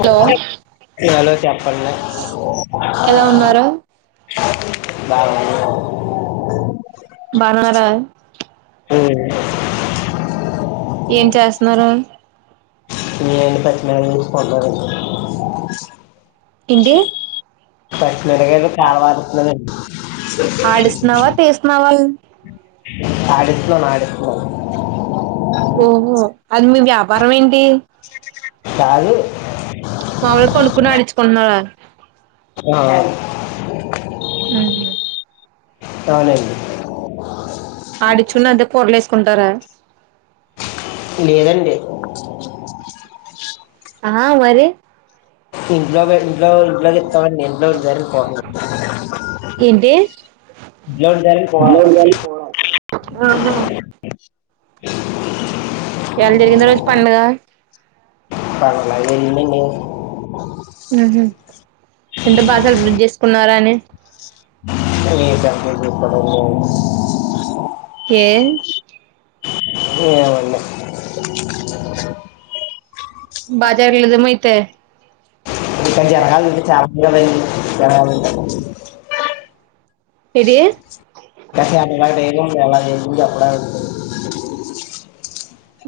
Hello hello చెప్పండి ఎలా ఉన్నారు బాగుం బాగున్నారా హుమ్ ఏం చేస్తున్నారు ఎం లే సెల్ చూసుకుంటున్నారు ఇండి కశమీర్ [inaudible] కాలవారడి ఆడిస్తున్నావా [unintelligible] తీస్తున్నావా అడుతులో మాడుతున్నాను [unintelligible] ఓహో అది మీ వ్యా వరంమ్ ఎంటి కాదు మావుల్ గ కొనుక్కున్న నని [inaudible] చుకున్నావ ఆ అ మ్ టానిక్ ఆడిచుకున్న అదే కూర్ లో వేస్ కుంటారా లేదఅండి ఆ మరి ఇంట్లో ఇంట్లో ఇంట్లోకి ఇస్తామండి ఇంట్లో జరిగి పోతుంది ఏంటి ఉండాలని కూడా ఆహ [inaudible] ఇయ్యాల్ జరిగింది రోజ్ పండుగ పాల [inaudible] ఉహు అంటే బాగా సెలబ్రేట్ చేసుకున్నారా అని నీ [unintelligible] కేల్ ఏమ్ వుండే బజార్ లోదమై అయితే ఇక జరగాలునుంది చాప [inaudible] ఏది అ బ [inaudible] టేబు చాలా ఎప్పుడు చెప్పాల సినింది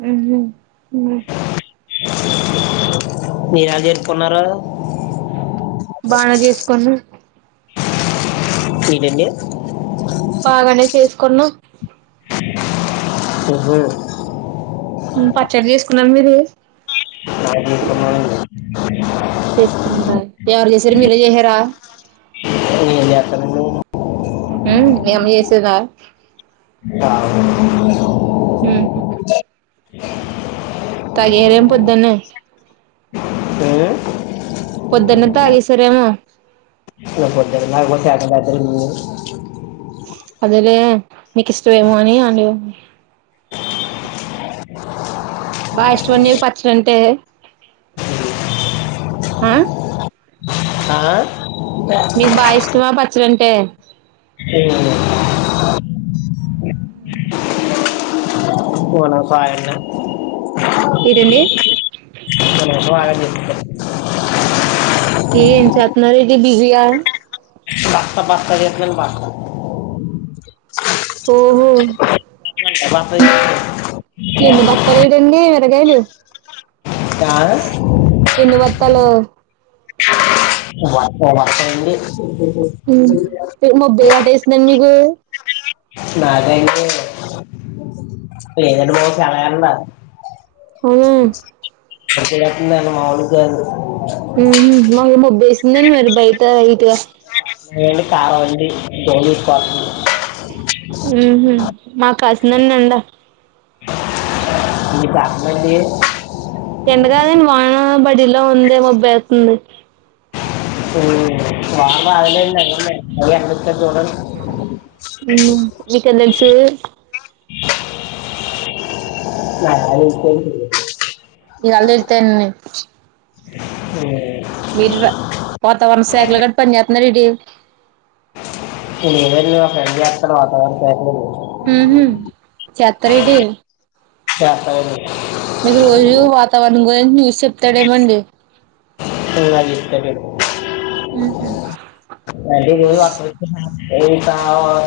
ఉహు ఊ మీర్ ఎల్ చేతుకున్నారు బాగా చేసుకోను ఇడ అండి బాగానే చేసుకున్నా హో దే పచ్చడి తీసుకున్నారా మీరు నాకు ఇష్టమైనది. తీసుకున్నడా ఎవరు చేసారు మీరే చేసారా ఇక్కడ ఎం చేత్తార అండి హ్ము మీ అమ్మ చేసిందా కావాలి మ్ తగిరేం పొద్దున్ నుంచ్ ఏ? పొద్దున్న్ వత్తా ఇసారేమో నా [inaudible] అదిరే మీకు ఇష్టమేమ అని అడి బాగా ఇష్టమ అండి పచ్చడి అంటే ఆ మీకు బా ఇష్టమా పచ్చడి అంటే మన పాయఅన్నా ఈడ అండి మన కాయన చెప్తాను ఏమ్ చేత్తున్నార్ అండి బిజీగా బస్త బస్త ఎక్రన్ బస్తా ఓహో బస్త చేస్తాను ఎన్ని బత్తలు ఇడేం ఎంది తగేలు ఆ? ఎన్ని బత్తాలు వర్ష వర్ష అండి ఉమ్ మబ్బులు పట్టేసిందా మీకు మకాండి లేదండి బాబు చాలా ఎండ అవునా తెగ కొట్టెతుందండి మాములుగా కాదు మాకేమో ముబ్బేసిందండి మరి బయట ఇటు [unintelligible] ఉమ్ మాకు కాసిందండి ఎండ మీకు కాసిందాండి ఎండ కాదండి వాన పడేలా ఉంది మబ్బేస్తుంది ఉమ్ వాన రాదులేండి ఎండలే అదిగో ఎండొచింది చూడండి చూ [unintelligible] ఇవాళే [unintelligible] ఉమ్ మీరు వాతావరణ శాఖలో గాని పని చేస్తున్నారా ఏటి లేదండి మా ఫ్రెండ్ చెత్తాడు వాతావరణ శాఖలోని ఉహు చెత్తారేటి చెత్తారండి మీకు రోజు వాతావరణం గురించి న్యూస్ చెప్తాడేమండి నాకు చెప్తాడండి ఉహు అదే ఈ రోజు వర్షం [unintelligible] ఎయిట్ ఆ...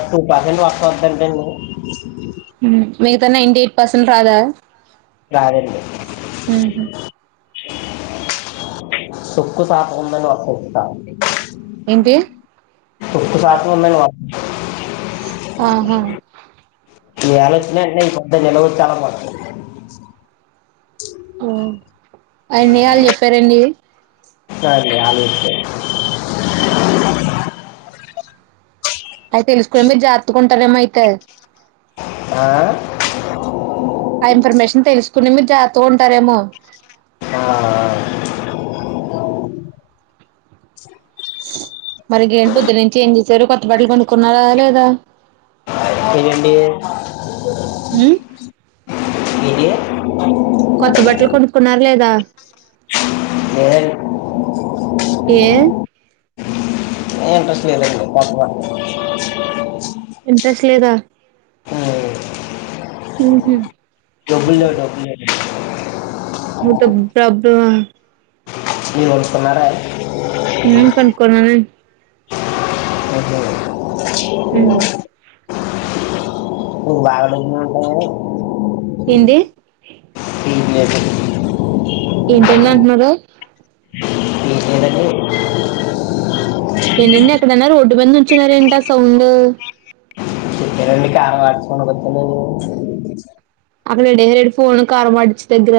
టూ పర్సెంట్ వర్షం పడుద్దంటండి మిగతా నైన్టి ఎయిట్ పర్సెంట్ రాదా ఉహు [unintelligible] సుక్కు సాప్ట్ ఏంటి వుందండి వ ఆహా ఇయ్యాల వచ్చినయి వెంటనే ఇలా వచ్చి అలా పోతున్నాయి ఆ అన్ని వాళ్ళు చెప్పారండి సరే ఆలోచించండి అయ్యి తెలుసుకుని మీరు జాగ్రత్తగుంటారేమో అయితే ఆ ఆ ఇన్ఫర్మేషన్ తెలుసుకుని మీరు జాగ్రత్తగా ఉంటారేమో ఆ మరి ఇగమ్ పోద్దు నుంచి ఏం చేసారు కొత్త బట్టలు కొనుక్కున్నారా లేదా లేదండి ఉమ్ ఏటి కొత్త బట్టలు కొనుకున్నారా లేదా లేదండి ఏ ఏ ఇంట్రెస్ట్ లేదండి కొత్తబట్టలకు ఇంట్రెస్ట్ లెదా ఉహు డబ్బుల్లేవ్ డబ్బులైపోయినయండి మొత్తం ప్రాబ్లమ్ మీరు కొనుక్కున్నారా అండి ఉ కొనుక్కున్నానండి ఓకే ఉమ్ నువ్వు వాళ్ళ రూమ్ ఉంటవగాద ఎంది [unintelligible] ఏంటండి అంటున్నారు [unintelligible] ఏంటండి ఎక్కడన్నా రోడ్డు మీద నిల్చున్నర ఏంటి అ సౌండ్ హాస్పిటల్ వచ్చి నువ్వు అక్కడ ఎడేహరేడు ఫోన్ కారుమాడిచ్చె దగ్గర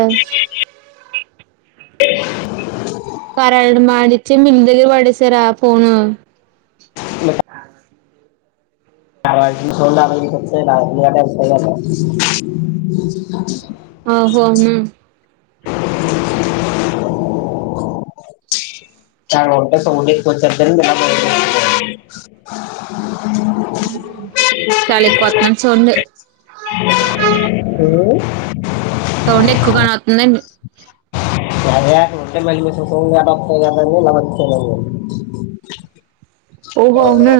[unintelligible] కరాల మాడించి మిల్ దగ్గర పడే సరా ఫోను మీకు [unintelligible] [unintelligible] అ ఓహో ఉమ్ [unintelligible] చాల ఉంట సౌండ్ కొంచెం [unintelligible] ఉహు చాలెక్కువత్తన చూడండి ఉమ్. సౌండ్ ఎక్కువగానే వత్తుందండి ఉంట [unintelligible] [unintelligible] [inaudible] ఓహో అవునా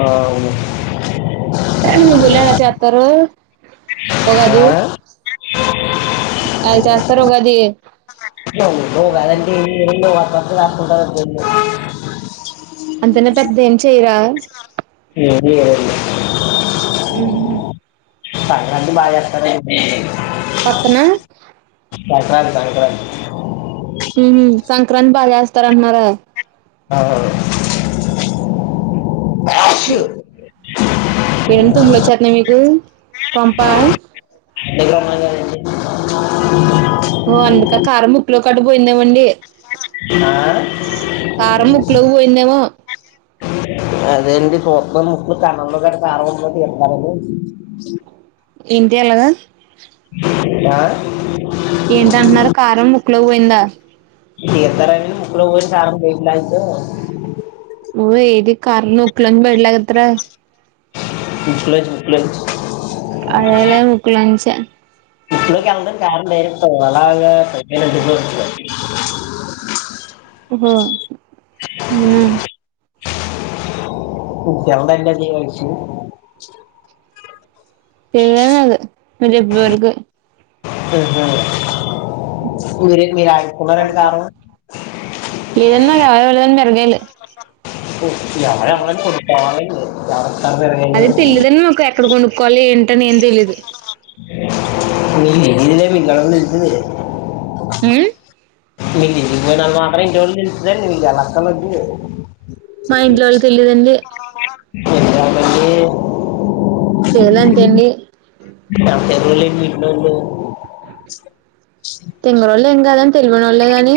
ఆ అవును మీ ఊళ్లేడా చెప్పరు ఒగాది [inaudible] ఎల్ చెస్తరుఉగాది గాదండి [unintelligible] [unintelligible] అంతనా పెద్దదేం చెయ్యరా ఏం చేయరండి ఊహు సంక్రాంతి బాగా చేస్తారండి [unintelligible] పక్కన ప్రసాంతంగా ఉహు సంక్రాంతి బాగా ఎస్తారంటున్నారా [inaudible] ఎంటి తుమ్లోచ్చతన్నాయ మీకు కొంప ఎంతమంది అమ్మా ఓ అందుక కారం ముక్కులో అడ్డు పోయిందేమండి ఆ? కారం ముక్కులోకి పోయిందేమో అదే అండి చూత్తనను ముక్కులు కనంలో ఎంటి నమ్మకమ్ ఏంటి ఎలగా ఆ ఏంటంటున్నారు కారం ముక్కులోకి పోయిందా తితారండి ముక్కులోకి పోయిన కారం వట్లయితే ఊ ఏది కార్ ముకులొంది బయటకి లగేత్ర ప్లస్ అడేలే ముక్కు లోంచి ముక్కులోకి వెళ్ళడం [unintelligible] ఓహో అవునా నీకు తెలదేండి అ విషయం తెలవలేదు అది ఇప్పుడు వరుకు హుహ్ మీరే మీరు అడుకున్నారంట కారం. ఏదన్న ఎవరన్నరు [unintelligible] ఎవరెవరనీ కొద్దిగా [unintelligible] అదె తెలియదండి నాకు ఎక్కడ కొనుక్కవాలి ఏం [inaudible] తెలీదు ఉమ్ [unintelligible] మాత్రమే [unintelligible] యలా మా ఇంట్లో వాళ్ళు [unintelligible] తెలియదండి తేల్ అంటే ఎంది. ఎవరులేని [inaudible] తేం కాదని తెలవనోళ్లేగాని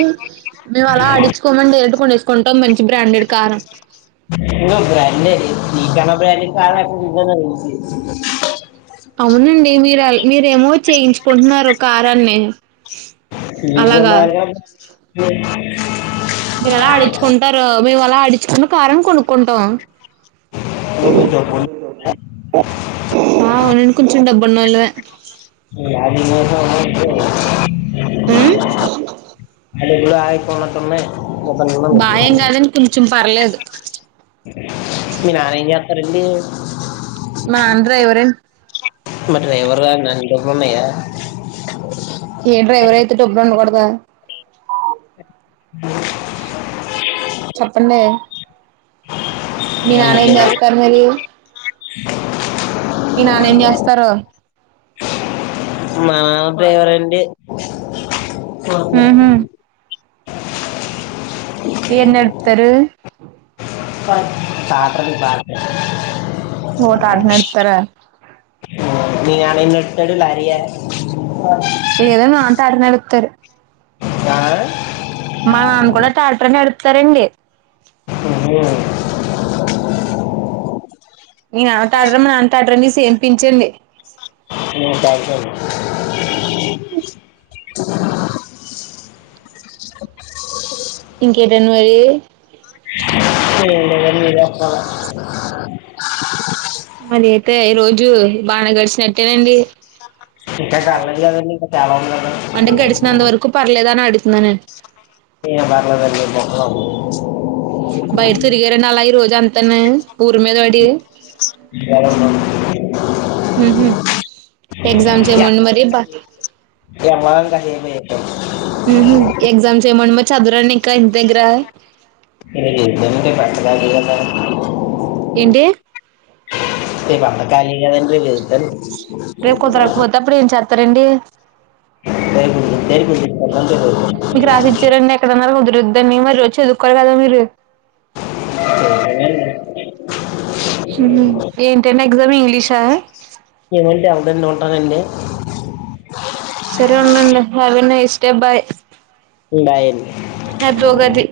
మేము అలా ఆడిచుకోమండి డైరెక్ట్ కొనేసు కొంటాం మంచి బ్రాండెడ్ కారం. ఇది కూడా బ్రాండే [inaudible] అవునండి మీరు మీరేమో చేయించుకుంటున్నారు కారాన్ని. అలాగా చేయి [inaudible] మీరలా ఆడించుకుంటారు. మేము అలా ఆడించుకున్న కారం కొనుక్కుంటాం. ఓ మీ డబ్బులు అవును అండి కొంచెం డబ్బున్నోళ్ళ మే [inaudible] డబ్బులు బాఎక్కువ ఉన్నటున్నయి. బాయేం కాదండి కొంచం పర్లేదు. మీ నాన్నెంచేతారండి? మా డ్రైవర్ అండి. మరి డ్రైవర్ గారేనా అన్ని డబ్బులున్నయా. ఏ డ్రైవర్ అయితే డబ్బులు ఉండకూడదా. చెప్పండీ. మీ నాన్న ఏం చేస్తారు మరీ. మీ నాన్నేం చేస్తారో మా నాన్నా డ్రైవర్ అండి. ఆహా ఏం నడుపుతరు. పాతది ట్రాక్టర్. ఓ టాటా హ్ నడుపుతారా మీ నాన్నెం నడుపు తడు లారీ ఆ లేదో మా నాన్న టాటా నడుపుతారు ఆ మా నాన్న కూడా ట్రాక్టర్ నడుపుతారండి. హు మీ నాన్న ట్రాక్టర్, మా నాన్న ట్రాక్టరండి సేమ్ పించండి. హ్ కాదు, కాదు. ఇంకేటండి మరి. ఏం లేదండి మీరే చెప్పాలె. మరి అయితే ఈ రోజు బానే గడిచినట్టేనండి. ఇంకా కాలేదు కదండి ఇంకా చాలా ఉంది కదా అంటే గడిచినంత వరకు పర్లేదా అని అడుగుతున్నాను అం ఏమి పర్లేదండి [inaudible] బయట తిరిగార అండి అలా ఈ రోజు అంతను. [inaudible] హుహ్ ఎగ్జామ్ ఏమో అండి మరి బ ఎవ్వాలని కాసేపు చెప్పాను రేపు ఎక్జామ్స్ ఏం అండి మరి చదవరా అండి ఇంకా దగ్గర ఇ ఇద్దే పెట్టదగద ఏంటి రేపంత ఖాలీ కదండీ వెళ్తారు రేపు కుదరకపోతే అప్పుడు ఏం చేస్తారండి మీకు రాసి ఇచ్చరడి ఎక్కడన్నారు కొదురు దాన్నేమో రోజు చదువుకోవాలి కదా మీరు [unintelligible] ఏంటండీ ఎగ్జామ్ ఇంగ్లీషా కదండీ సరే ఉండండి have a nice day bye bye అండి అదోగది